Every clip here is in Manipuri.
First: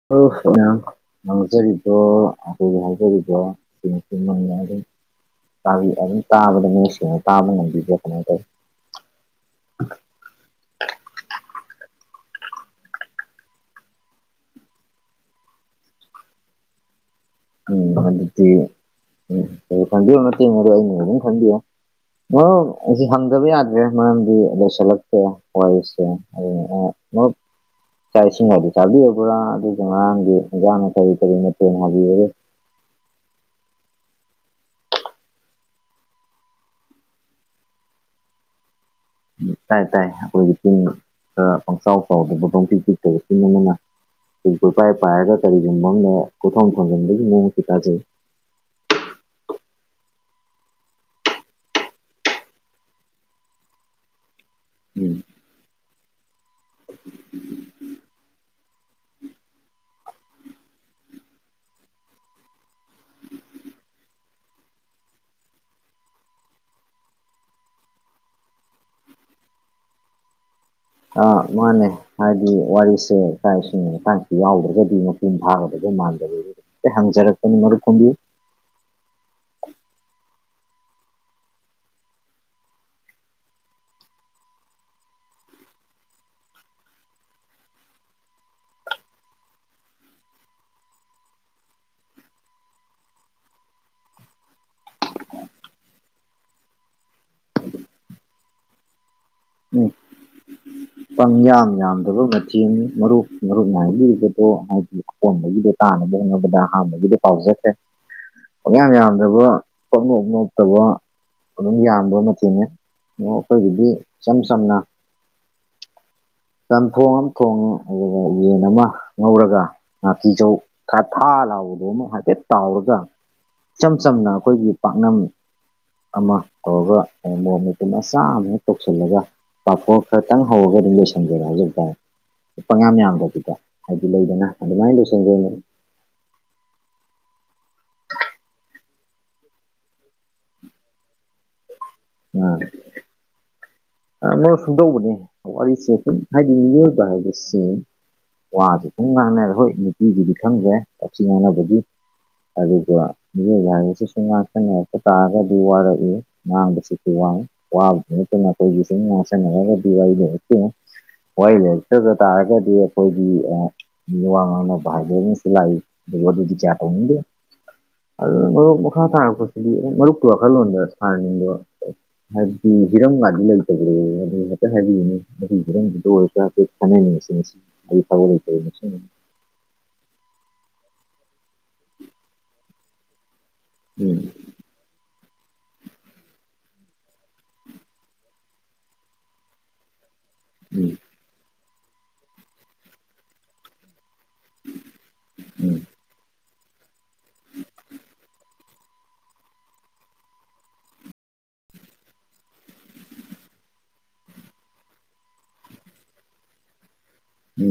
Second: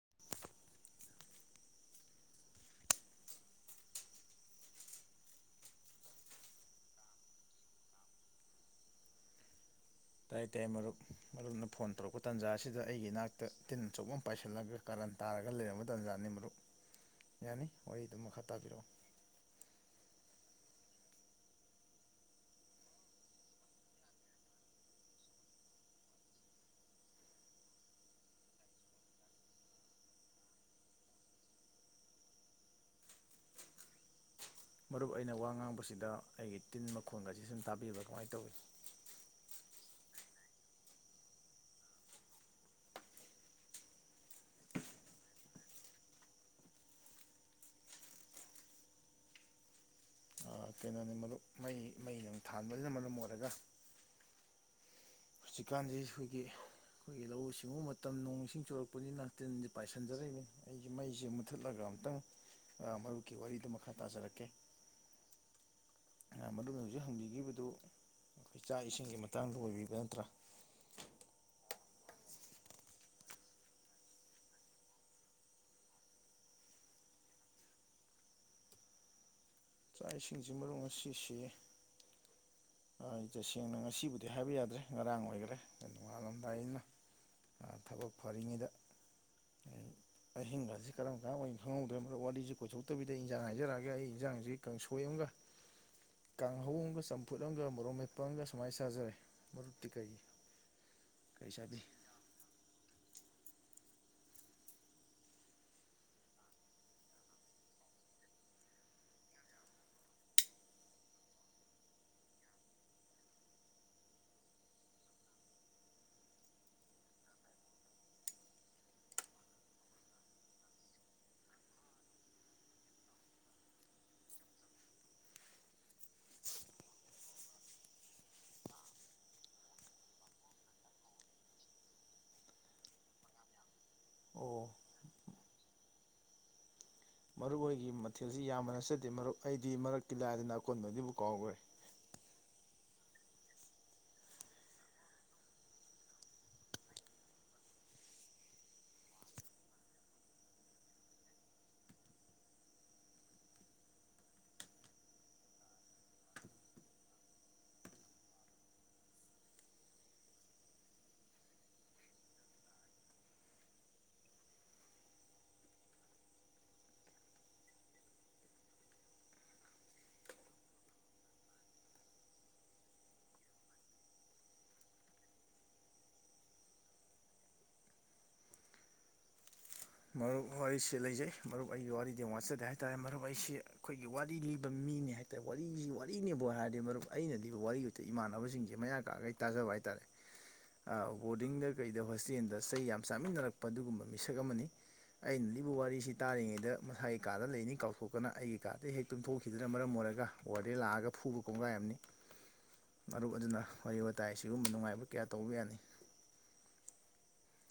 [unintelligible] ꯇꯥꯕꯤ ꯑꯗꯨꯝ ꯇꯥꯕꯗ ꯃꯌꯦꯛ ꯁꯦꯡꯅ ꯇꯥꯕ ꯉꯝꯕꯤꯕ꯭ꯔ ꯀꯃꯥꯏ ꯇꯧꯏ ꯇꯥꯏ ꯇꯥꯏ ꯃꯔꯨꯞ ꯃꯔꯨꯞꯅ ꯐꯣꯟ ꯇꯧꯔꯛꯄ ꯇꯥꯟꯖꯥꯁꯤꯗ ꯑꯩꯒꯤ ꯏꯅꯥꯛꯇ ꯇꯤꯟ ꯑꯆꯧꯕ ꯑꯃ ꯄꯥꯏꯁꯤꯜꯂꯒ ꯀꯔꯟ ꯇꯥꯔꯒ ꯂꯩꯔꯝꯕ ꯇꯥꯟꯖꯥꯅꯤ ꯃꯔꯨꯞ [inaudible] ꯌꯥꯅꯤ ꯋꯥꯔꯤ ꯗꯨꯝ ꯃꯈꯥ ꯑꯗꯨꯗꯤ ꯇꯥꯕꯤꯔꯛꯎ ꯎꯝ [unintelligible] ꯑꯩꯅꯤ ꯑꯗꯨꯝ ꯈꯟꯕꯤꯌꯨ ꯃꯔꯨꯞ ꯑꯩꯖꯦ ꯍꯪꯗꯕ ꯌꯥꯗ꯭ꯔꯦ ꯃꯔꯝꯗꯤ ꯂꯣꯏꯁꯤꯜꯂꯛꯇ꯭ꯔꯦ ꯋꯥꯔꯤꯁꯦ ꯑꯗꯨꯗꯨꯅ [unintelligible] ꯆꯥꯛ ꯏꯁꯤꯡ ꯒꯗꯤ ꯆꯥꯕꯤꯔꯕ꯭ꯔꯥ ꯑꯗꯨꯒ ꯉꯔꯥꯡꯒꯤ ꯏꯪꯖꯥꯡꯅ ꯀꯔꯤ ꯀꯔꯤ ꯃꯊꯦꯜ ꯍꯥꯕꯤꯔꯒꯦ ꯃꯔꯨꯞ ꯑꯩꯅ ꯋꯥ ꯉꯥꯡꯕꯁꯤꯗ ꯑꯩꯒꯤ ꯇꯤꯟ ꯃꯈꯣꯡꯒ ꯑꯁꯤ ꯁꯨꯝ ꯇꯥꯕꯤꯕ ꯀꯃꯥꯏ ꯇꯧꯏ ꯇꯥꯏ ꯇꯥꯏ ꯑꯈꯣꯏꯒꯤ ꯇꯤꯟ ꯈꯔ ꯄꯪꯆꯥꯎ ꯆꯥꯎꯗꯕ ꯄꯪꯄꯤꯛ ꯄꯤꯛꯇꯕ ꯇꯤꯟ ꯑꯃꯅ ꯁꯨꯝ ꯀꯣꯏꯄꯥꯏ ꯄꯥꯏꯔꯒ ꯀꯔꯤꯒꯨꯝꯕ ꯑꯝꯅ ꯀꯨꯏꯊꯣꯡ ꯊꯣꯡꯖꯤꯟꯕꯒꯤ ꯃꯑꯣꯡꯁꯨ ꯇꯥꯖꯩ ꯑꯥ ꯀꯩꯅꯣꯅꯤ ꯃꯔꯨꯞ ꯃꯩ ꯃꯩꯩꯅꯨꯡ ꯊꯥꯟꯕꯅꯤꯅ ꯃꯔꯝ ꯑꯣꯏꯔꯒ [inaudible] ꯍꯨꯖꯤꯛꯀꯥꯟꯖꯦ ꯈꯣꯏꯒꯤ ꯄꯨꯒꯤ ꯂꯧꯎ ꯁꯤꯡꯎ ꯃꯇꯝ ꯃꯇꯝ ꯅꯣꯡ ꯏꯁꯤꯡ ꯆꯨꯔꯛꯄꯅꯤꯅ ꯇꯤꯟꯖꯦ ꯄꯥꯏꯁꯤꯟꯖꯔꯛꯏꯅꯤ ꯑꯩꯖꯦ ꯃꯩꯖꯦ ꯃꯨꯠꯊꯠꯂꯒ ꯑꯝꯇꯪ ꯑꯥ ꯃꯔꯨꯞꯀꯤ ꯋꯥꯔꯤꯗꯨ ꯃꯈꯥ ꯇꯥꯖꯔꯛꯀꯦ ꯃꯔꯨꯞꯅ ꯍꯧꯖꯤꯛ ꯍꯪꯕꯤꯒꯤꯕꯗꯨ ꯈꯣꯏ ꯆꯥꯛ ꯏꯁꯤꯡꯒꯤ ꯃꯇꯥꯡꯗ ꯑꯣꯏꯕꯤꯕ꯭ꯔ ꯇ꯭ꯔꯥ ꯑ ꯃꯥꯟꯅꯦ ꯍꯥꯏꯗꯤ ꯋꯥꯔꯤꯁꯦ ꯆꯥꯛ ꯏꯁꯤꯡꯒꯤ ꯃꯇꯥꯡꯁꯤ ꯌꯥꯎꯗ꯭ꯔꯒꯗꯤ ꯃꯄꯨꯡ ꯐꯥꯗꯒ ꯃꯥꯟꯗ ꯍꯪꯖꯔꯅꯤ ꯃꯔꯨꯞ ꯈꯨꯝꯕꯤꯌꯨ ꯆꯥꯛ ꯏꯁꯤꯡꯖꯦ ꯃꯔꯨꯞ ꯉꯁꯤꯁꯦ ꯑꯥ ꯖꯁꯦꯡꯅ ꯉꯁꯤꯕꯨꯗꯤ ꯍꯥꯏꯕ ꯌꯥꯗ꯭ꯔꯦ ꯉꯔꯥꯡ ꯑꯣꯏꯒ꯭ꯔꯦ ꯅꯣꯡꯉꯥꯜꯂꯝꯗꯥꯏ ꯅꯤꯅ ꯑꯥ ꯊꯕꯛ ꯐꯔꯤꯉꯩꯗ ꯑꯍꯤꯡꯒꯖꯦ ꯀꯔꯝ ꯀꯥꯟ ꯑꯣꯏ ꯈꯪꯍꯧꯗ꯭ꯔꯦ ꯃꯔꯨꯞ ꯋꯥꯔꯤꯖꯤ ꯀꯣꯏꯊꯣꯛꯇꯕꯤꯗ ꯏꯟꯖꯥꯡ ꯍꯥꯏꯖꯔꯛꯑꯒꯦ ꯑꯩ ꯏꯟꯖꯥꯡꯖꯤ ꯀꯥꯡꯁꯣꯏ ꯑꯝꯒ [inaudible] ꯀꯥꯡꯍꯧ ꯑꯝꯒ ꯆꯝ ꯐꯨꯠ ꯑꯝꯒ ꯃꯣꯔꯣꯛ ꯃꯦꯠꯄꯝꯒ ꯁꯨꯃꯥꯏ ꯆꯥꯖꯔꯦ ꯃꯔꯨꯞꯇꯤ ꯀꯩ ꯀꯩ ꯄꯪꯌꯥꯝ ꯆꯥꯕꯤ ꯌꯥꯝꯗꯕ ꯃꯠ ꯆꯦꯡꯉꯤ ꯃꯔꯨꯞ- ꯃꯔꯨꯞ ꯅꯥꯕꯤꯕꯗꯣ ꯍꯥꯏꯗꯤ ꯑꯀꯣꯟꯕꯒꯤꯗꯣ ꯇꯥꯅꯕ ꯍꯣꯠꯅꯕꯗ ꯑꯍꯥꯟꯕꯒꯤꯗꯣ ꯄꯥꯎꯖꯈ꯭ꯔꯦ ꯄꯪꯌꯥꯝ ꯌꯥꯝꯗꯕ ꯄꯪ ꯅꯣꯞ ꯅꯣꯞꯇꯕ ꯑꯗꯨꯝ ꯌꯥꯝꯕ ꯃꯊꯦꯜꯅꯦ ꯑ ꯑꯩꯈꯣꯏꯒꯤꯗꯤ ꯏꯆꯝ ꯆꯝꯅ ꯆꯝꯊꯣꯡ ꯑꯃ ꯊꯣꯡꯉꯦ ꯑꯗꯨꯒ ꯌꯦꯟ ꯑꯃ ꯉꯧꯔꯒ ꯉꯥꯀꯤꯖꯧ ꯊꯥ -ꯊꯥ ꯂꯥꯎꯕꯗꯣ ꯑꯃ ꯍꯥꯏꯐꯦꯠ ꯇꯥꯎꯔꯒ ꯏꯆꯝ ꯆꯝꯅ ꯑꯩꯈꯣꯏꯒꯤ ꯄꯥꯛꯅꯝ ꯑꯃ ꯇꯧꯔꯒ ꯃꯣꯔꯣꯛ ꯃꯦꯠꯄ ꯃꯆꯥ ꯑꯃ ꯍꯦꯛ ꯇꯧꯁꯤꯜꯂꯒ ꯄꯥꯐꯣ ꯈꯔ ꯈꯤꯇꯪ ꯍꯥꯎꯔꯒ ꯑꯗꯨꯝ ꯂꯩꯁꯤꯟꯖꯔꯦ ꯍꯥꯢꯖꯕꯇꯥꯔꯦ ꯄꯪꯌꯥꯝꯌꯥꯝꯗꯕꯤꯗ ꯍꯥꯏꯗꯤ ꯂꯩꯗꯅ ꯑꯣ ꯑꯗꯨꯃꯥꯏꯅ ꯂꯣꯢꯁꯤ ꯟꯒ꯭ꯔꯤꯅꯤ ꯃꯔꯨꯞ ꯑꯣꯏꯒꯤ ꯃꯊꯦꯜꯁꯤ ꯌꯥꯝꯕ ꯅꯆꯗꯦ ꯃꯔꯨꯞ ꯑꯩꯗꯤ ꯃꯔꯛꯀꯤꯂꯥꯏꯗꯅ ꯑꯀꯣꯟꯕꯩꯗꯤꯕꯨ ꯀꯥꯎꯒ꯭ꯔꯦ ꯉꯥ ꯅꯣꯏ ꯁꯨꯡꯗꯧꯕꯅꯦ ꯋꯥꯔꯤꯁꯦ ꯍꯥꯏꯗꯤ ꯃꯤꯑꯣꯏꯕ ꯍꯥꯏꯕꯁꯤ ꯋꯥꯁꯦ ꯁꯨꯝ ꯉꯥꯡꯅꯔꯦ ꯍꯣꯏ ꯅꯨꯄꯤꯒꯤꯗꯤ ꯈꯪꯗ꯭ꯔꯦ ꯋꯥꯊꯤ ꯉꯥꯡꯅꯕꯒꯤ ꯑꯗꯨꯒ ꯌꯥꯔꯤꯁꯤꯁꯨ ꯉꯥꯛꯇꯅꯦ ꯍꯦꯛꯇ ꯇꯥꯔꯒꯗꯤ ꯋꯥꯔꯛꯏ ꯉꯥꯡꯕꯁꯤꯁꯨ ꯋꯥꯢ ꯋꯥꯕꯗꯨ ꯅꯠꯇ ꯅꯈꯣꯏꯒꯤ ꯁꯨꯝ ꯉꯥꯎꯁꯟꯅꯔꯒꯗꯤ ꯋꯥꯔꯤꯗ ꯑꯝꯇꯌꯦꯉꯣ ꯋꯥꯍꯩ ꯂꯩꯔꯛꯇꯕ ꯇꯥꯔꯒꯗꯤ ꯑꯩꯈꯣꯏꯒꯤ ꯑ ꯃꯤꯋꯥ ꯉꯥꯡꯅꯕ ꯍꯥꯢꯕꯑꯃꯁꯨ ꯂꯥꯛꯏ ꯑꯗꯨ ꯀꯌꯥ ꯇꯧꯅꯤꯡꯗꯦ ꯑꯗꯨꯅ ꯃꯔꯨꯞ ꯃꯈꯥ ꯇꯥꯔꯛꯄꯁꯤꯗꯤ ꯃꯔꯨꯞꯀꯤ ꯋꯥꯈꯜꯂꯣꯟꯗ ꯁꯥꯅꯅꯤꯡꯕ꯭ꯔꯣ ꯍꯥꯏꯕꯗꯤ ꯍꯤꯔꯝꯒꯥꯟꯗ ꯇ ꯑꯗꯨ [unintelligible] ꯍꯥꯢꯐꯦꯠ ꯍꯥꯢꯕꯤꯌꯨꯅꯦ ꯑꯗꯨ ꯈꯤꯇꯪ ꯑꯣꯢꯁꯨ ꯍꯥꯏꯐꯦꯠ ꯐꯥꯎꯅꯁꯤ ꯉꯁꯤ ꯑꯩ ꯐꯥꯎꯕꯂꯩꯇꯦ [unintelligible] ꯆꯕ ꯃꯔꯨꯞ ꯋꯥꯔꯤꯁꯤ ꯂꯩꯖꯩ ꯃꯔꯨꯞ ꯑꯩꯒꯤ ꯋꯥꯔꯤꯗꯤ ꯋꯥꯠꯆꯗꯦ ꯍꯥꯏꯇꯥꯔꯦ ꯃꯔꯨꯞ ꯑꯩꯁꯤ ꯑꯩꯈꯣꯏꯒꯤ ꯎꯝ ꯋꯥꯔꯤ ꯂꯤꯕ ꯃꯤꯅꯤ ꯍꯥꯏ ꯋꯥꯔꯤꯁꯤ ꯋꯥꯔꯤꯅꯦꯕ ꯍꯥꯏꯔꯗꯤ ꯃꯔꯨꯝ ꯑꯩꯅꯗꯤ ꯋꯥꯔꯤ ꯎꯗ ꯏꯃꯥꯟꯅꯕꯁꯤꯡꯁꯦ ꯃꯌꯥ ꯀꯥꯒꯩ ꯇꯥꯖꯕ ꯍꯥꯏꯇꯥꯥꯔꯦ ꯕꯣꯔꯗꯤꯡꯗ ꯀꯩꯗ ꯍꯣꯁꯇꯦꯜꯗ ꯆꯩ ꯌꯥꯝ ꯆꯥꯃꯤꯟꯅꯔꯛꯄ ꯑꯗꯨꯒꯨꯝꯕ ꯃꯤꯁꯛ ꯑꯃꯅꯤ ꯑꯩꯅ ꯎꯝ ꯂꯤꯕꯨ ꯎꯝ ꯋꯥꯔꯤꯁꯤ ꯇꯥꯔꯤꯉꯩꯗ ꯃꯁꯥꯒꯤ ꯀꯥꯗ ꯂꯩꯅꯤ ꯀꯥꯎꯊꯣꯛꯀꯅ ꯑꯩꯒꯤ ꯀꯥꯔꯗ ꯍꯦꯛ ꯇꯨꯝꯊꯣꯛꯈꯤꯗꯨꯅ ꯃꯔꯝ ꯑꯣꯏꯔꯒ ꯑꯣꯔꯗꯦꯟ ꯂꯥꯛꯑꯒ ꯐꯨꯕ ꯀꯣꯡꯒꯥꯏꯑꯝꯅꯤ [unintelligible] ꯃꯔꯨꯞ ꯑꯗꯨꯅ ꯋꯥꯔꯤ ꯋꯥꯇꯥꯏ ꯁꯤꯒꯨꯝꯕ ꯅꯨꯡꯉꯥꯏꯕ ꯀꯌꯥ ꯇꯧꯕ ꯌꯥꯅꯤ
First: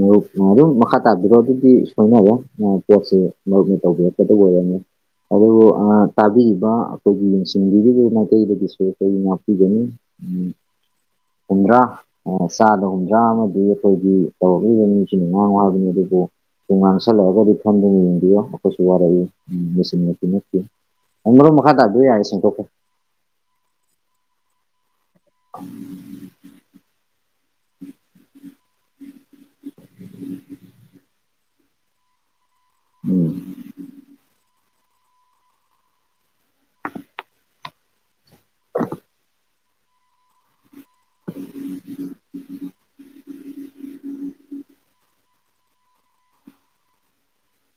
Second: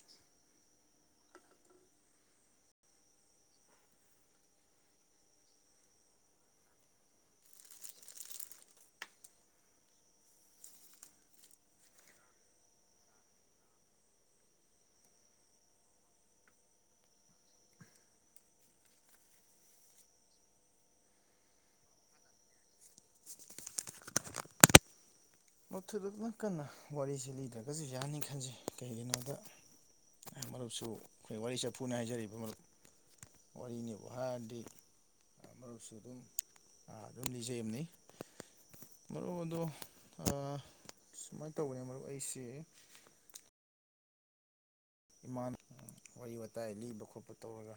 ꯃꯔꯨꯞ ꯑꯗꯨꯝ ꯃꯈꯥ ꯇꯥꯕꯤꯔꯛꯑꯣ ꯑꯗꯨꯗꯤ ꯁꯣꯏꯅꯔꯦ ꯄꯣꯠꯁꯦ ꯃꯔꯨꯞꯅ ꯇꯧꯕꯤꯔꯛꯄꯗ ꯑꯣꯏꯔꯝꯃꯦ ꯑꯗꯨꯕꯨ ꯇꯥꯕꯤꯔꯤꯕ ꯑꯩꯈꯣꯏꯒꯤ ꯌꯦꯡꯁꯤꯟꯕꯤꯔꯤꯕ ꯃꯥꯏꯀꯩꯗꯒꯤꯁꯨ ꯑꯩꯈꯣꯏ ꯉꯥꯛꯄꯤꯒꯅꯤ ꯎꯝ ꯍꯨꯝꯗ꯭ꯔꯥ ꯆꯥꯗ ꯍꯨꯝꯗ꯭ꯔꯥ ꯑꯃꯗꯤ ꯑꯩꯈꯣꯏꯒꯤ ꯇꯧꯔꯛꯏꯅꯦ ꯅꯤꯡꯊꯤꯅꯉꯥꯡꯉꯨ ꯍꯥꯏꯕꯅꯤ ꯑꯗꯨꯒ ꯇꯨꯝ ꯉꯥꯡꯁꯜꯂꯛꯑꯒꯗꯤꯔꯤ ꯐꯝꯗꯨꯝ ꯌꯦꯡꯕꯤꯌꯣ ꯑꯩꯈꯣꯏꯁꯨ ꯋꯥꯔꯛꯏ ꯌꯦꯡꯁꯤꯟꯕꯃꯛꯇꯤ ꯅꯠꯇꯦ ꯑꯩ ꯃꯔꯣꯝ ꯃꯈꯥ ꯇꯥꯗꯣꯏ ꯌꯥꯔꯦ ꯁꯦꯡꯗꯣꯛꯀꯦ ꯅꯊꯨꯗꯣꯛꯀꯟꯅ ꯋꯥꯔꯤꯁꯤ ꯂꯤꯗ꯭ꯔꯒꯁꯨ ꯌꯥꯅꯤ ꯈꯟꯖꯩ ꯀꯩꯒꯤꯅꯣꯗ ꯃꯔꯨꯞꯁꯨ ꯑꯩꯈꯣꯏ ꯋꯥꯔꯤ ꯆꯐꯨꯅꯦ ꯍꯥꯏꯖꯔꯤꯕ ꯃꯔꯨꯞ ꯎꯝ ꯋꯥꯔꯤꯅꯦꯕꯨ ꯍꯥꯢꯔꯗꯤ ꯃꯔꯨꯞꯁꯨ ꯑꯗꯨꯝ -ꯑꯗꯨꯝ ꯂꯤꯖꯩꯔꯤꯅꯤ ꯃꯔꯨꯞ ꯑꯗꯣ ꯁꯨꯃꯥꯏꯅ ꯇꯧꯕꯅꯦ ꯃꯔꯨꯞ ꯑꯩꯁꯦ ꯏꯃꯥꯟ ꯋꯥꯔꯤ ꯋꯥꯇꯥꯏ ꯂꯤꯕ ꯈꯣꯠꯄ ꯇꯧꯔꯒ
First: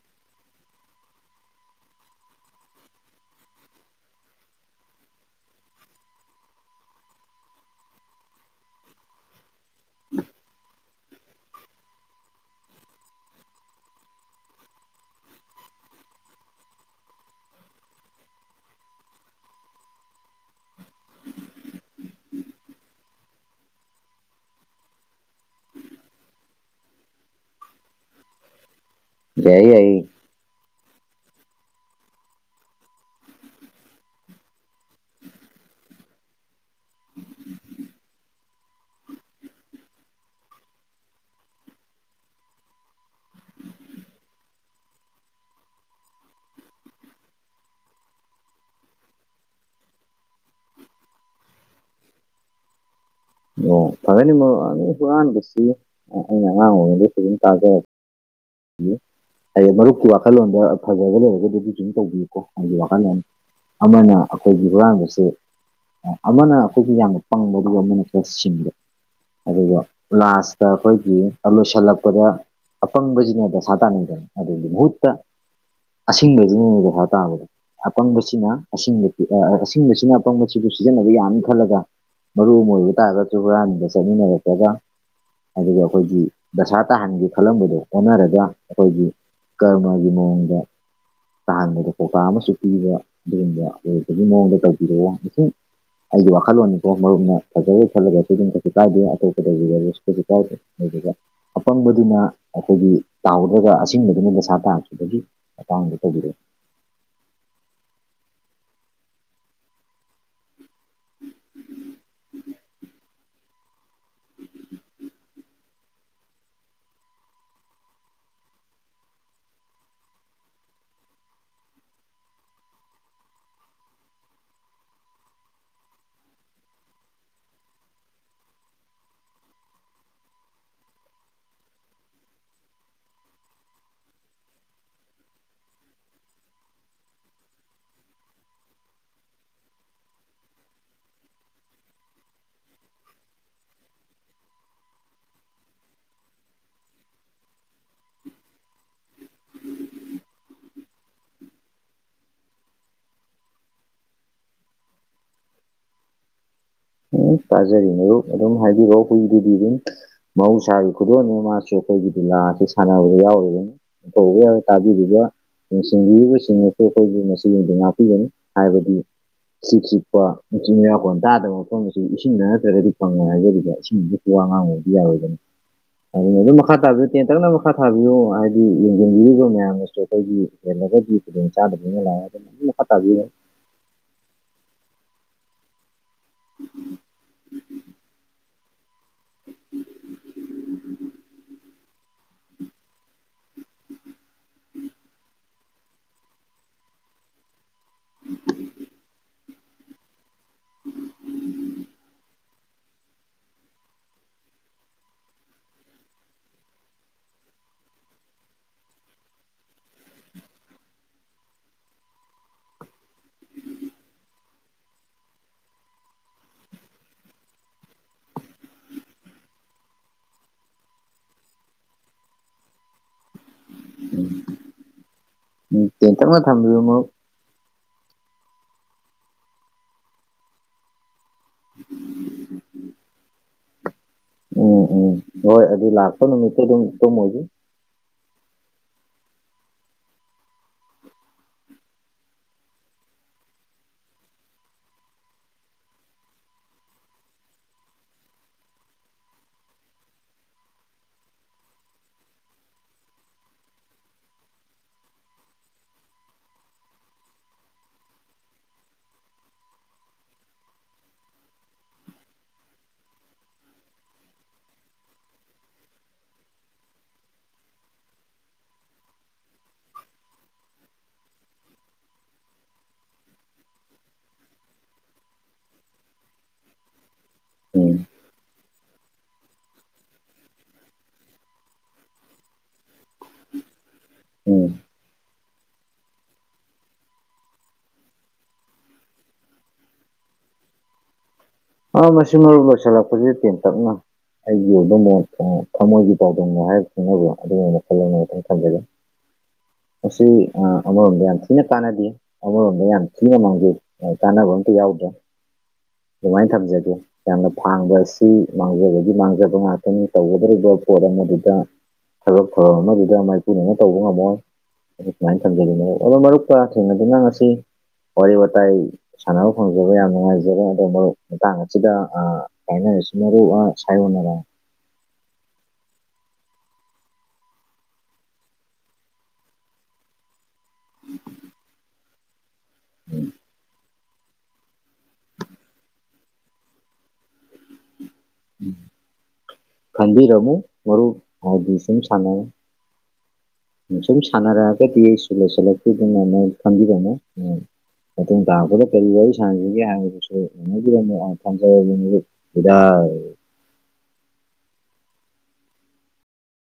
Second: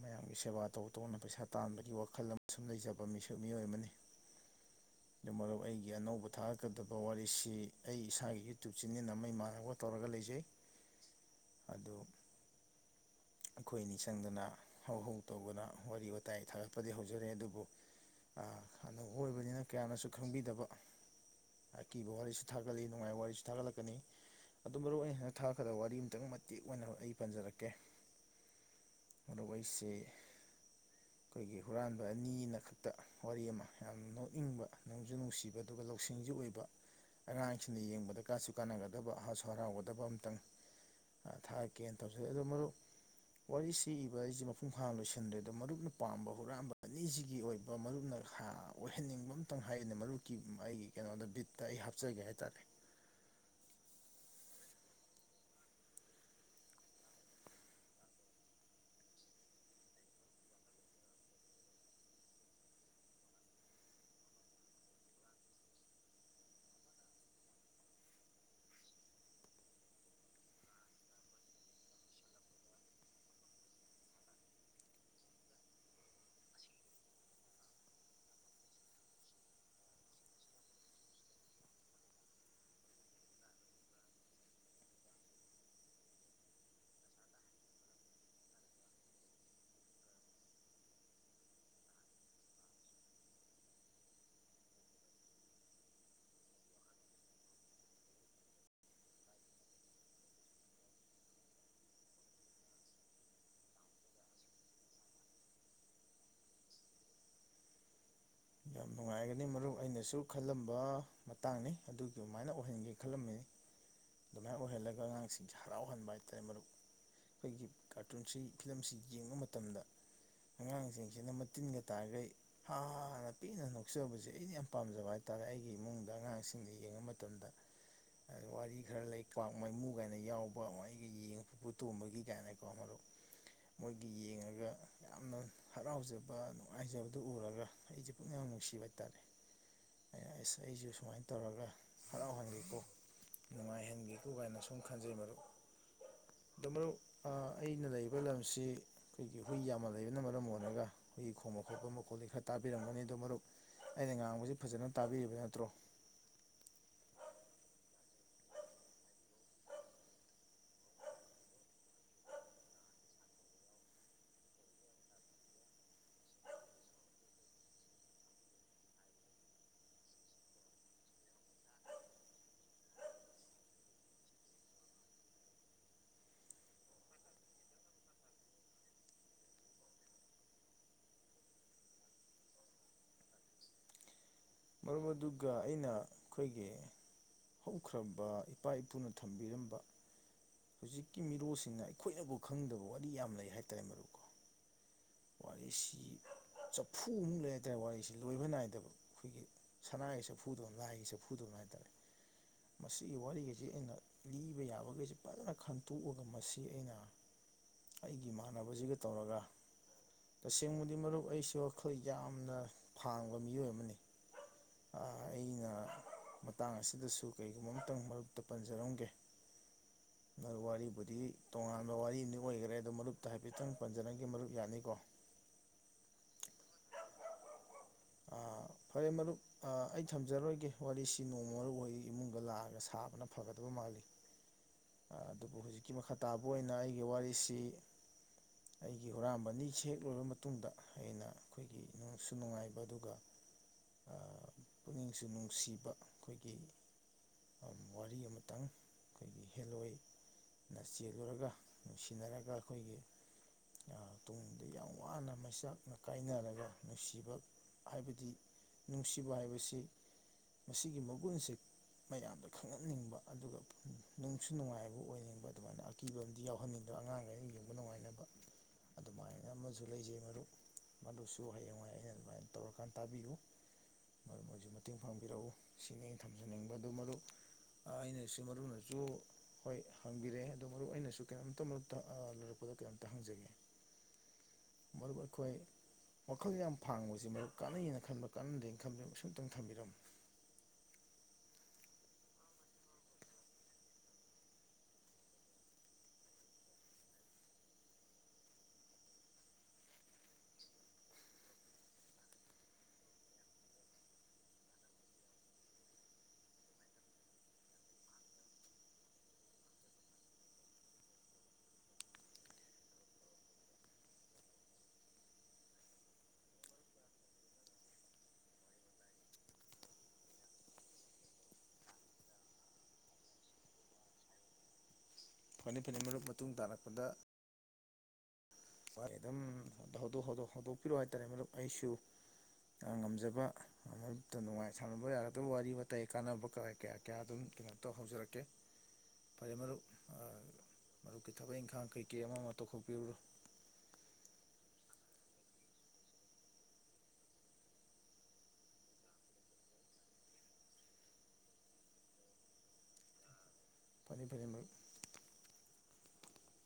ꯃꯌꯥꯝꯒꯤ ꯁꯦꯕꯥ ꯇꯧ ꯇꯧꯅ ꯄꯩꯁꯥ ꯇꯥꯟꯕꯒꯤ ꯋꯥꯈꯜ ꯑꯃ ꯁꯨꯝ ꯂꯩꯖꯕ ꯃꯤꯁꯨ ꯃꯤꯑꯣꯏ ꯑꯃꯅꯤ [unintelligible] ꯑꯗꯨ ꯃꯔꯨꯞ ꯑꯩꯒꯤ ꯑꯅꯧꯕ ꯊꯥꯔꯛꯀꯗꯕ ꯋꯥꯔꯤꯁꯤ ꯑꯩ ꯏꯁꯥꯒꯤ ꯌꯨꯇꯨꯞ ꯆꯦꯅꯦꯜ ꯑꯃ ꯏꯃꯥꯟꯅꯕꯒ ꯇꯧꯔꯒ ꯂꯩꯖꯩ ꯑꯗꯨ ꯑꯩꯈꯣꯏ ꯅꯤ ꯆꯪꯗꯅ ꯍꯧ ꯍꯧ ꯇꯧꯕꯅ ꯋꯥꯔꯤ ꯋꯥꯇꯥꯏ ꯊꯥꯒꯠꯄꯗꯤ ꯍꯧꯖꯔꯦ ꯑꯗꯨꯕꯨ ꯑ ꯑꯅꯧꯕ ꯑꯣꯏꯕꯅꯤꯅ ꯀꯌꯥꯅꯁꯨ ꯈꯪꯕꯤꯗꯕ ꯑꯀꯤꯕ ꯋꯥꯔꯤꯁꯨ ꯊꯥꯒꯠꯂꯤ ꯅꯨꯡꯉꯥꯏꯕ ꯋꯥꯔꯤꯁꯨ ꯊꯥꯒꯠꯂꯛꯀꯅꯤ ꯑꯗꯨ ꯃꯔꯨ ꯑꯩꯍꯥ [unintelligible] ꯊꯥ ꯈꯒ ꯋꯥꯔꯤ ꯑꯝꯇꯪ ꯃꯇꯦꯛ ꯑꯣꯏꯅ ꯑꯩ ꯄꯟꯖꯔꯛꯀꯦ ꯃꯔꯨꯞ ꯌꯥꯏꯌꯦ ꯑꯩꯁꯦ ꯌꯥꯏꯌꯦ ꯑꯩꯈꯣꯏꯒꯤ ꯍꯨꯔꯥꯟꯕ ꯑꯅꯤꯅ ꯈꯛꯇ ꯋꯥꯔꯤ ꯑꯃ ꯌꯥꯝ ꯅꯣꯛꯅꯤꯡꯕ ꯅꯣꯡꯖꯨ ꯅꯨꯡꯁꯤꯕ ꯗꯨꯒ ꯂꯧꯁꯤꯡꯖꯨ ꯑꯣꯏꯕ ꯑꯉꯥꯡꯁꯤꯡꯅ ꯌꯦꯡꯕꯗ ꯀꯥꯁꯨ ꯀꯥꯟꯅꯒꯗꯕ ꯍꯁꯨ ꯍꯔꯥꯎꯒꯗꯕ ꯑꯝꯇꯪ ꯊꯥꯒꯠꯀꯦꯅ ꯇꯧꯖꯔꯦ ꯑꯗꯣ ꯃꯔꯨꯞ ꯋꯥꯔꯤꯁꯤ ꯏꯕ ꯍꯥꯏꯁꯦ ꯃꯄꯨꯡ ꯐꯥꯅ ꯂꯣꯏꯁꯤꯟꯗ꯭ꯔꯤꯗ ꯃꯔꯨꯞꯅ ꯄꯥꯝꯕ ꯍꯨꯔꯥꯟꯕ ꯑꯅꯤꯁꯤꯒꯤ ꯑꯣꯏꯕ ꯃꯔꯨꯞꯅ ꯍ ꯑꯣꯏꯍꯟꯅꯤꯡꯕ ꯑꯝꯇꯪ ꯍꯥꯏꯌꯨꯅꯦ ꯃꯔꯨꯞꯀꯤ ꯑꯩꯒꯤ ꯀꯩꯅꯣꯗ ꯕꯤꯠꯇ ꯑꯩ ꯍꯥꯞꯆꯒꯦ ꯍꯥꯏꯇꯥꯔꯦ ꯑꯣ ꯐꯒꯅꯤ ꯃꯔꯨꯨꯨꯨꯨ ꯍꯨꯔꯥꯟꯕꯁꯤ ꯑꯩꯅ ꯑꯉꯥꯡ ꯑꯣꯏꯔꯤꯉꯩꯗꯩ ꯐꯖꯅ ꯇꯥꯖ [unintelligible] ꯍꯥꯏꯗꯤ ꯃꯔꯨꯞꯀꯤ ꯋꯥꯈꯜꯂꯣꯟꯗ ꯐꯖꯕ ꯂꯩꯔꯒꯗꯤ ꯑꯗꯨꯖꯨ ꯗꯨꯝ ꯇꯧꯕꯤꯌꯨꯀꯣ ꯑꯩꯒꯤ ꯋꯥꯈꯜꯅꯦ ꯑꯃꯅ ꯑꯩꯈꯣꯏꯒꯤ ꯍꯨꯔꯥꯟꯕꯁꯦ ꯑꯃꯅ ꯑꯩꯈꯣꯏꯒꯤ ꯌꯥꯝꯅ ꯄꯪꯕꯒꯤ ꯑꯗꯨꯒ ꯑꯃꯅ ꯁꯤꯡꯖ ꯑꯗꯨꯒ ꯂꯥꯁꯇ ꯑꯩꯈꯣꯏꯒꯤ ꯂꯣꯏꯁꯜꯂꯛꯄꯗ ꯑꯄꯪꯕꯖꯤꯅ ꯗꯁꯥ ꯇꯥꯅꯩꯗꯅ ꯑꯗꯨꯒꯤ ꯃꯍꯨꯠ ꯇꯥ ꯑꯁꯤꯡꯕꯖꯤꯅ ꯑꯣꯏꯅ ꯗꯁꯥ ꯇꯥꯕꯗꯣ ꯑꯄꯪꯕꯁꯤꯅ ꯑꯁꯤꯡꯕ ꯑꯁꯤꯡꯕꯁꯤꯅ ꯑꯄꯪꯕꯁꯤꯕꯨ ꯁꯤꯖꯤꯟꯅꯕ ꯌꯥꯅꯤ ꯈꯜꯂꯒ ꯃꯔꯨꯞ ꯑꯃ ꯑꯣꯏꯕ ꯇꯥꯔꯒꯁꯨ ꯍꯨꯔꯥꯟꯕꯗ ꯆꯠꯃꯤꯟꯅꯔꯛꯄꯒ ꯑꯗꯨꯒ ꯑꯩꯈꯣꯏꯒꯤ ꯗꯁꯥ ꯇꯥꯍꯟꯒꯤ ꯈꯜꯂꯝꯕꯗꯣ ꯑꯣꯟꯅꯔꯒ ꯑꯈꯣꯏꯒꯤ ꯀꯔꯃꯒꯤ ꯃꯑꯣꯡꯗ ꯇꯥꯍꯟꯕꯗꯣ ꯄꯧꯇꯥꯥꯛ ꯑꯃꯁꯨ ꯄꯤꯕ ꯑꯗꯨꯒꯨꯝꯕ ꯂꯣꯏꯕꯒꯤ ꯃꯑꯣꯡꯗ ꯇꯧꯕꯤꯔꯛ ꯑꯣ ꯁꯨꯝ ꯑꯩꯒꯤ ꯋꯥꯈꯜꯂꯣꯟꯅꯤꯀꯣ ꯃꯔꯨꯞꯅ ꯐꯖꯗꯤ ꯈꯜꯂꯒꯁꯨ ꯑꯗꯨꯝ ꯀꯩꯁꯨ ꯀꯥꯏꯗꯦ ꯑꯇꯣꯞꯄꯗꯒꯤ ꯂꯧꯔꯁꯨ ꯀꯩꯁꯨ ꯀꯥꯏꯗꯦ ꯑꯗꯨꯗꯨꯒ ꯑꯄꯪꯕꯗꯨꯅ ꯑꯩꯈꯣꯏꯒꯤ ꯇꯥꯎꯗ꯭ꯔꯒ ꯑꯁꯤꯡꯕꯗꯨꯅ ꯗꯁꯥ ꯇꯥꯈꯤꯕꯒꯤ ꯃꯇꯥꯡꯗ ꯇꯧꯕꯤꯔꯦ ꯌꯥꯝ ꯅꯨꯡꯉꯥꯏꯒꯅꯤ ꯃꯔꯨꯞ ꯑꯩꯅꯁꯨ ꯈꯜꯂꯝꯕ ꯃꯇꯥꯡꯅꯤ ꯑꯗꯨꯗꯨꯃꯥꯏꯅ ꯑꯣꯏꯍꯟꯒꯦ ꯈꯜꯂꯝꯃꯤꯅꯤ ꯑꯗꯨꯃꯥꯏ ꯑꯣꯏꯍꯜꯂꯒ ꯑꯉꯥꯡꯁꯤꯡꯁꯦ ꯍꯔꯥꯎꯍꯟꯕ ꯍꯥꯏꯇꯥꯔꯦ ꯃꯔꯨꯞ ꯑꯩꯈꯣꯏꯒꯤ ꯀꯥꯔꯇꯨꯟꯁꯤ ꯐꯤꯂꯝꯁꯤ ꯌꯦꯡꯕ ꯃꯇꯝꯗ ꯑꯉꯥꯡꯁꯤꯡꯁꯤꯅ ꯃꯇꯤꯟꯒ ꯇꯥꯒꯩ ꯍꯥ ꯍꯥ ꯅ ꯄꯦꯟꯅ ꯅꯣꯛꯆꯕꯁꯦ ꯑꯩꯅ ꯌꯥꯝ ꯄꯥꯝꯖꯕ ꯍꯥꯏꯇꯥꯥꯔꯦ ꯑꯩꯒꯤ ꯏꯃꯨꯡꯗ ꯑꯉꯥꯡꯁꯤꯡꯅ ꯌꯦꯡꯕ ꯃꯇꯝꯗ ꯋꯥꯔꯤ ꯈꯔ ꯂꯩ ꯀ꯭ꯋꯥꯛ ꯃꯥꯏꯃꯨ ꯀꯥꯏꯅ ꯌꯥꯎꯕ ꯋꯥꯏꯒ ꯌꯦꯡ ꯄꯨꯄꯨ ꯇꯣꯝꯕꯒꯤ ꯀꯥꯏꯅ ꯀꯣ ꯃꯔꯨꯞ ꯃꯣꯏꯒꯤ ꯌꯦꯡꯉꯒ ꯌꯥꯝꯅ ꯍꯔꯥꯎꯖꯕ ꯅꯨꯡꯉꯥꯏꯖꯕꯗꯨ ꯎꯔꯒ ꯑꯩꯖꯦ ꯄꯨꯛꯅꯤꯡ ꯌꯥꯝ ꯅꯨꯡꯁꯤꯕ ꯍꯥꯏꯇꯥꯥꯔꯦ ꯑꯩꯅ ꯑꯁ ꯑꯩꯖꯦ ꯁꯨꯃꯥꯏ ꯇꯧꯔꯒ ꯍꯔꯥꯎꯍꯟꯒꯦꯀꯣ ꯅꯨꯡꯉꯥꯏꯍꯟꯒꯦꯀꯣ ꯀꯥꯏꯅ ꯁꯨꯝ ꯈꯟꯖꯩ ꯃꯔꯨꯞ [inaudible] ꯗꯨ ꯃꯔꯨꯞ ꯑ ꯑꯩꯅ ꯂꯩꯕ ꯂꯝꯁꯤ ꯑꯩꯈꯣꯏꯒꯤ ꯍꯨꯏ ꯌꯥꯝꯅ ꯂꯩꯕꯅ ꯃꯔꯝ ꯑꯣꯏꯔꯒ ꯑꯩꯈꯣꯏꯒꯤ ꯈꯣꯡꯕ ꯈꯣꯠꯄ ꯃꯈꯣꯜꯗꯤ ꯈꯔ ꯇꯥꯕꯤꯔꯝꯒꯅꯤ ꯑꯗꯨ ꯃꯔꯨꯞ ꯑꯩꯅ ꯉꯥꯡꯕꯖꯦ ꯐꯖꯅ ꯇꯥꯕꯤꯔꯤꯕ ꯅꯠꯇ꯭ꯔꯣ ꯎꯝ ꯇꯥꯖꯔꯤ ꯃꯔꯨꯞ ꯑꯗꯨꯝ ꯍꯥꯏꯕꯤꯔꯣ ꯍꯨꯏꯗꯨꯗꯤ ꯑꯗꯨꯝ ꯃꯍꯧꯁꯥꯒꯤ ꯈꯨꯗꯣꯜꯅꯦ ꯃꯥꯁꯨ ꯑꯈꯣꯏꯒꯤ ꯂꯤꯂꯥꯁꯦ ꯁꯥꯟꯅꯕꯗ ꯌꯥꯎꯔꯤꯕꯅꯤ ꯇꯧꯒꯦ [unintelligible] ꯇꯥꯕꯤꯔꯤꯕ ꯌꯦꯡꯁꯤꯟꯕꯤꯔꯤꯕꯁꯤꯡꯅꯁꯨ ꯑꯈꯣꯏꯕꯨ ꯉꯁꯤꯒꯤꯗꯤ ꯉꯥꯛꯄꯤꯒꯅꯤ ꯍꯥꯏꯕꯗꯨ ꯆꯤꯛ ꯆꯤꯛꯄ ꯃꯤꯆꯤꯛ ꯃꯤꯔꯥꯎꯈꯣꯟ ꯇꯥꯗꯕ ꯃꯐꯝ ꯑꯁꯤ ꯏꯁꯤꯡꯗ ꯅꯠꯇ꯭ꯔꯒꯗꯤ ꯐꯪꯉꯣꯏ ꯍꯥꯏꯖꯔꯤꯕ ꯏꯁꯤꯡꯖꯤ ꯋꯥ ꯉꯥꯡꯉꯨꯕꯗꯤ ꯌꯥꯔꯣꯏꯗꯕꯅꯤ ꯑꯗꯨꯅ ꯑꯗꯨꯝ ꯃꯈꯥ ꯇꯥꯕꯤꯌꯨ ꯇꯦꯟꯇꯛꯅ ꯃꯈꯥ ꯇꯥꯕꯤꯌꯨ ꯍꯥꯏꯗꯤ ꯌꯦꯡ ꯌꯦꯡꯕꯤꯔꯤꯕ ꯃꯌꯥꯝꯅꯁꯨ ꯑꯈꯣꯏꯒꯤ ꯍꯦꯜꯂꯒꯗꯤ ꯈꯨꯗꯣꯡꯆꯥꯗꯕꯅ ꯂꯥꯛꯑꯒ ꯑꯗꯨꯝ ꯃꯈꯥꯇꯥꯕꯤꯌꯨ ꯃꯔꯝ ꯑꯗꯨꯒ ꯑꯩꯅ ꯑꯈꯣꯏꯒꯤ ꯍꯧꯈ꯭ꯔꯕ ꯏꯄꯥ ꯏꯄꯨꯅ ꯊꯝꯕꯤꯔꯝꯕ ꯍꯧꯖꯤꯛꯀꯤ ꯃꯤꯔꯣꯜꯁꯤꯡꯅ ꯑꯩꯈꯣꯏꯅꯕꯨ ꯈꯪꯗꯕ ꯋꯥꯔꯤ ꯌꯥꯝ ꯂꯩ ꯍꯥꯏꯇꯥꯔꯦ ꯃꯔꯨꯞ ꯀꯣ ꯋꯥꯔꯤꯁꯤ ꯆꯐꯨꯃꯨꯛ ꯂꯩ ꯍꯥꯏꯇꯥꯔꯦ ꯋꯥꯔꯤꯁꯤ ꯂꯣꯏꯕ ꯅꯥꯏꯗꯕ ꯑꯩꯈꯣꯏꯒꯤ ꯁꯅꯥꯒꯤ ꯆꯐꯨꯗꯧꯅ ꯂꯥꯏꯒꯤ ꯆꯥꯐꯨꯗꯧꯅ ꯍꯥꯏꯇꯥꯔꯦ ꯃꯁꯤꯒꯤ ꯋꯥꯔꯤꯈꯩꯖꯤ ꯑꯩꯅ ꯂꯤꯕ ꯌꯥꯕꯒꯩꯁꯤ ꯐꯖꯅ ꯈꯟꯇꯣꯛꯑꯒ ꯃꯁꯤ ꯑꯩꯅ ꯑꯩꯒꯤ ꯏꯃꯥꯟꯅꯕꯖꯤꯒ ꯇꯧꯔꯒ ꯇꯁꯦꯡꯕꯗꯤ ꯃꯔꯨꯞ ꯑꯩꯁꯨ ꯋꯥꯈꯜ ꯌꯥꯝꯅ ꯐꯥꯡꯕ ꯃꯤꯑꯣꯏ ꯑꯃꯅꯤ ꯑꯥ ꯑꯩꯅ ꯃꯇꯥꯡ ꯑꯁꯤꯗꯁꯨ ꯀꯔꯤꯒꯨꯝꯕ ꯑꯃꯇꯪ ꯃꯔꯨꯞꯇ ꯄꯟꯖꯔꯝꯒꯦ ꯅ ꯋꯥꯔꯤꯕꯨꯗꯤ ꯇꯣꯉꯥꯟꯕ ꯋꯥꯔꯤ ꯑꯝꯗꯤ ꯑꯣꯏꯒꯔꯦ ꯑꯗꯣ ꯃꯔꯨꯞꯇ ꯍꯥꯏꯐꯦꯠꯇꯪ ꯄꯟꯖꯔꯝꯒꯦ ꯃꯔꯨꯞ ꯌꯥꯅꯤꯀꯣ ꯎꯝ ꯇꯦꯟꯇꯛꯅ ꯊꯝꯕꯤꯌꯨ ꯃꯔꯨꯞ ꯑꯥ ꯐꯔꯦ ꯃꯔꯨꯞ ꯑꯥ ꯑꯩ ꯊꯝꯖꯔꯣꯏꯒꯦ ꯋꯥꯔꯤꯁꯤ ꯅꯣꯡꯃ ꯃꯔꯨꯞ ꯍꯣꯏ ꯏꯃꯨꯡꯗ ꯂꯥꯛꯑꯒ ꯁꯥꯕꯅ ꯐꯒꯗꯕ ꯃꯥꯜꯂꯤ ꯎꯝ ꯎꯝ ꯑꯥ ꯑꯗꯨꯕꯨ ꯍꯣꯏ ꯑꯗꯨ ꯍꯧꯖꯤꯛꯀꯤ ꯃꯈꯥ ꯂꯥꯛꯄ ꯇꯥꯕ ꯅꯨꯃꯤꯠꯇꯨ ꯑꯣꯏꯅ ꯑꯗꯨꯝ ꯑꯩꯒꯤ ꯇꯨꯝꯃꯨꯒꯤ ꯋꯥꯔꯤꯁꯤ ꯑꯩꯒꯤ ꯍꯨꯔꯥꯟꯕ ꯑꯅꯤ ꯁꯦꯛ ꯂꯨꯔꯕ ꯃꯇꯨꯡꯗ ꯑꯩꯅ ꯑꯈꯣꯏꯒꯤ ꯅꯨꯡꯁꯨ ꯅꯨꯡꯉꯥꯏꯕ ꯑꯗꯨꯒ ꯑꯥ ꯄꯨꯛꯅꯤꯡꯁꯨ ꯅꯨꯡꯁꯤꯕ ꯑꯈꯣꯏꯒꯤ ꯑꯥ ꯋꯥꯔꯤ ꯑꯃꯇꯪ ꯑꯈꯣꯏꯒꯤ ꯍꯦꯜꯂꯣꯏ ꯅ ꯆꯦꯜꯂꯨꯔꯒ ꯅꯨꯡꯁꯤꯅꯔꯒ ꯑꯈꯣꯏꯒꯤ ꯑꯥ ꯇꯨꯡꯗ ꯌꯥꯝ ꯋꯥꯅ ꯃꯩꯆꯥꯛꯅ ꯀꯥꯏꯅꯔꯒ ꯅꯨꯡꯁꯤꯕ ꯍꯥꯏꯕꯗꯤ ꯅꯨꯡꯁꯤꯕ ꯍꯥꯏꯕꯁꯤ ꯃꯁꯤꯒꯤ ꯃꯒꯨꯟꯁꯦ ꯃꯌꯥꯝꯗ ꯈꯪꯍꯟꯅꯤꯡꯕ ꯑꯗꯨꯒ ꯅꯨꯡꯁꯨ ꯅꯨꯡꯉꯥꯏꯕ ꯑꯣꯏꯅꯤꯡꯕ ꯑꯗꯨꯃꯥꯏꯅ ꯑꯀꯤꯕ ꯑꯝꯗꯤ ꯌꯥꯎꯍꯟꯅꯤꯡꯗꯕ ꯑꯉꯥꯡꯒꯩ ꯌꯦꯡꯕ ꯅꯨꯡꯉꯥꯏꯅꯕ ꯑꯗꯨꯃꯥꯏꯅ ꯑꯃꯁꯨ ꯂꯩꯖꯩ ꯃꯔꯨꯞ ꯃꯗꯨꯁꯨ ꯍꯌꯦꯡꯋꯥꯏ ꯑꯩꯅ ꯑꯗꯨꯃꯥꯏꯟ ꯇꯧꯔꯀꯥꯟ ꯇꯥꯕꯤꯌꯨ ꯃꯔꯨꯞ ꯍꯣꯏꯁꯨ ꯃꯇꯦꯡ ꯄꯥꯡꯕꯤꯔꯛꯎ ꯁꯤꯅꯤ ꯊꯝꯖꯅꯤꯡꯕ ꯑꯗꯨ ꯃꯔꯨꯞ ꯎꯝ ꯑꯩꯅ ꯁꯤ ꯃꯔꯨꯞꯅꯖꯨ ꯍꯣꯏ ꯍꯪꯕꯤꯔꯛꯑꯦ ꯑꯗꯣ ꯃꯔꯨꯞ ꯑꯩꯅꯁꯨ ꯀꯩꯅꯣꯝꯇ ꯃꯔꯨꯞꯇ ꯑꯥ ꯂꯣꯏꯔꯛꯄꯗꯣ ꯀꯩꯅꯣꯝꯇ ꯍꯪꯖꯒꯦ ꯎꯝ ꯃꯔꯨꯞ ꯑꯈꯣꯏ ꯋꯥꯈꯜ ꯌꯥꯝ ꯐꯥꯡꯕꯁꯤ ꯃꯔꯨꯞ ꯀꯥꯟꯅꯩꯅ ꯈꯟꯕ꯭ꯔꯥ ꯀꯥꯟꯅꯗꯦ ꯊꯝꯕꯤꯔꯝꯃꯨ ꯁꯤꯝꯇꯪ ꯊꯝꯕꯤꯔꯝꯃꯨ ꯑꯥ ꯃꯁꯤ ꯃꯔꯨꯞ ꯂꯣꯏꯁꯤꯜꯂꯛꯄꯖꯤ ꯇꯦꯟ ꯇꯛꯅ ꯑꯩꯒꯤ ꯑꯣꯏꯕ ꯃꯣꯠꯇ ꯊꯃꯣꯏꯒꯤ ꯄꯥꯎꯗꯝ ꯍꯥꯏꯔ ꯈꯪꯅꯕ ꯑꯗꯨꯒꯨꯝꯕ ꯋꯥꯈꯜ ꯑꯃꯇꯪ ꯊꯝꯖꯒꯦ ꯑꯁꯤ ꯑꯥ ꯑꯃꯔꯣꯝꯗ ꯌꯥꯝ ꯊꯤꯅ ꯀꯥꯟꯅꯗꯦ ꯑꯃꯔꯣꯝꯗ ꯌꯥꯝ ꯊꯤꯅ ꯃꯥꯡꯖꯩ ꯑꯥ ꯀꯥꯟꯅꯕ ꯑꯝꯇ ꯌꯥꯎꯗ꯭ꯔꯦ ꯑꯗꯨꯃꯥꯏꯟ ꯊꯝꯖꯒꯦ ꯌꯥꯝꯅ ꯐꯥꯡꯕ ꯑꯁꯤ ꯃꯥꯡꯖꯕꯒꯤ ꯃꯥꯡꯖꯕ ꯉꯥꯛꯇꯅꯤ ꯇꯧꯒꯗꯧꯔꯤꯕ ꯄꯣꯠ ꯑꯃꯗꯨꯗ ꯊꯕꯛ ꯊꯧꯔꯝ ꯑꯃꯗꯨꯗ ꯃꯥꯏꯄꯨꯅꯅ ꯇꯧꯕ ꯉꯝꯃꯣꯏ ꯑꯗꯨ ꯁꯨꯃꯥꯏꯟ ꯊꯝꯖꯒꯦ ꯑꯗꯣ ꯃꯔꯨꯞꯀ ꯊꯦꯡꯅꯗꯨꯅ ꯉꯁꯤ ꯋꯥꯔꯤ ꯋꯥꯇꯥꯏ ꯁꯥꯟꯅꯕ ꯐꯪꯖꯕ ꯌꯥꯝ ꯅꯨꯡꯉꯥꯏꯖꯔꯦ ꯑꯗꯨꯕꯨ, ꯃꯇꯥꯡ ꯑꯁꯤꯗ ꯑꯥ ꯀꯥꯏꯅꯔꯁꯤ ꯃꯔꯨꯞ ꯑꯥ ꯁꯥꯏꯌꯣꯟꯅꯔ꯫ ꯐꯅꯤ ꯐꯅꯤ ꯃꯔꯨꯞ ꯃꯇꯨꯡ ꯇꯥꯔꯛꯄꯗ ꯑꯗꯨꯝ ꯍꯧꯗꯣꯛ ꯍꯧꯗꯣꯛ ꯍꯧꯗꯣꯛꯄꯤꯔꯣꯑꯣ ꯍꯥꯏꯇꯥꯔꯦ ꯃꯔꯨꯞ ꯑꯩꯁꯨ꯫ ꯑꯥ ꯉꯝꯖꯕ, ꯑꯃꯠꯇ ꯅꯨꯡꯉꯥꯏ ꯁꯥꯟꯅꯕ ꯌꯥꯒꯗꯕ ꯋꯥꯔꯤ ꯋꯥꯇꯥꯏ ꯀꯥꯟꯅꯕ ꯀꯌꯥ ꯀꯌꯥ ꯀꯌꯥ ꯑꯗꯨꯝ ꯀꯩꯅꯣ ꯇꯧ ꯍꯧꯖꯔꯛ ꯀꯦ ꯐꯔꯦ ꯃꯔꯨꯞ ꯑꯥ ꯈꯟꯕꯤꯔꯝꯃꯨ ꯃꯔꯨꯞ ꯃꯔꯨꯞꯀꯤ ꯊꯕꯛ ꯍꯥꯏꯗꯤ ꯏꯪꯈꯥꯡ ꯀꯩꯀꯩ ꯑꯃ ꯑꯃ ꯇꯧꯈꯣꯛꯄꯤꯔꯨꯔꯣ꯫ ꯁꯨꯨꯝ ꯁꯥꯟꯅꯔꯛꯑꯒꯗꯤ [unintelligible] ꯈꯪꯕꯤꯒꯅꯨ꯫ ꯃꯇꯨꯡ ꯇꯥꯔꯛꯄꯗ ꯀꯔꯤ ꯋꯥꯔꯤ ꯁꯥꯟꯁꯤꯒꯦ ꯍꯥꯏꯕꯗꯨꯁꯨ [unintelligible] ꯊꯝꯖꯔꯒꯦ ꯃꯔꯨꯞ꯫ [unintelligible] ꯐꯅꯤ ꯐꯅꯤ ꯃꯔꯨꯞ꯫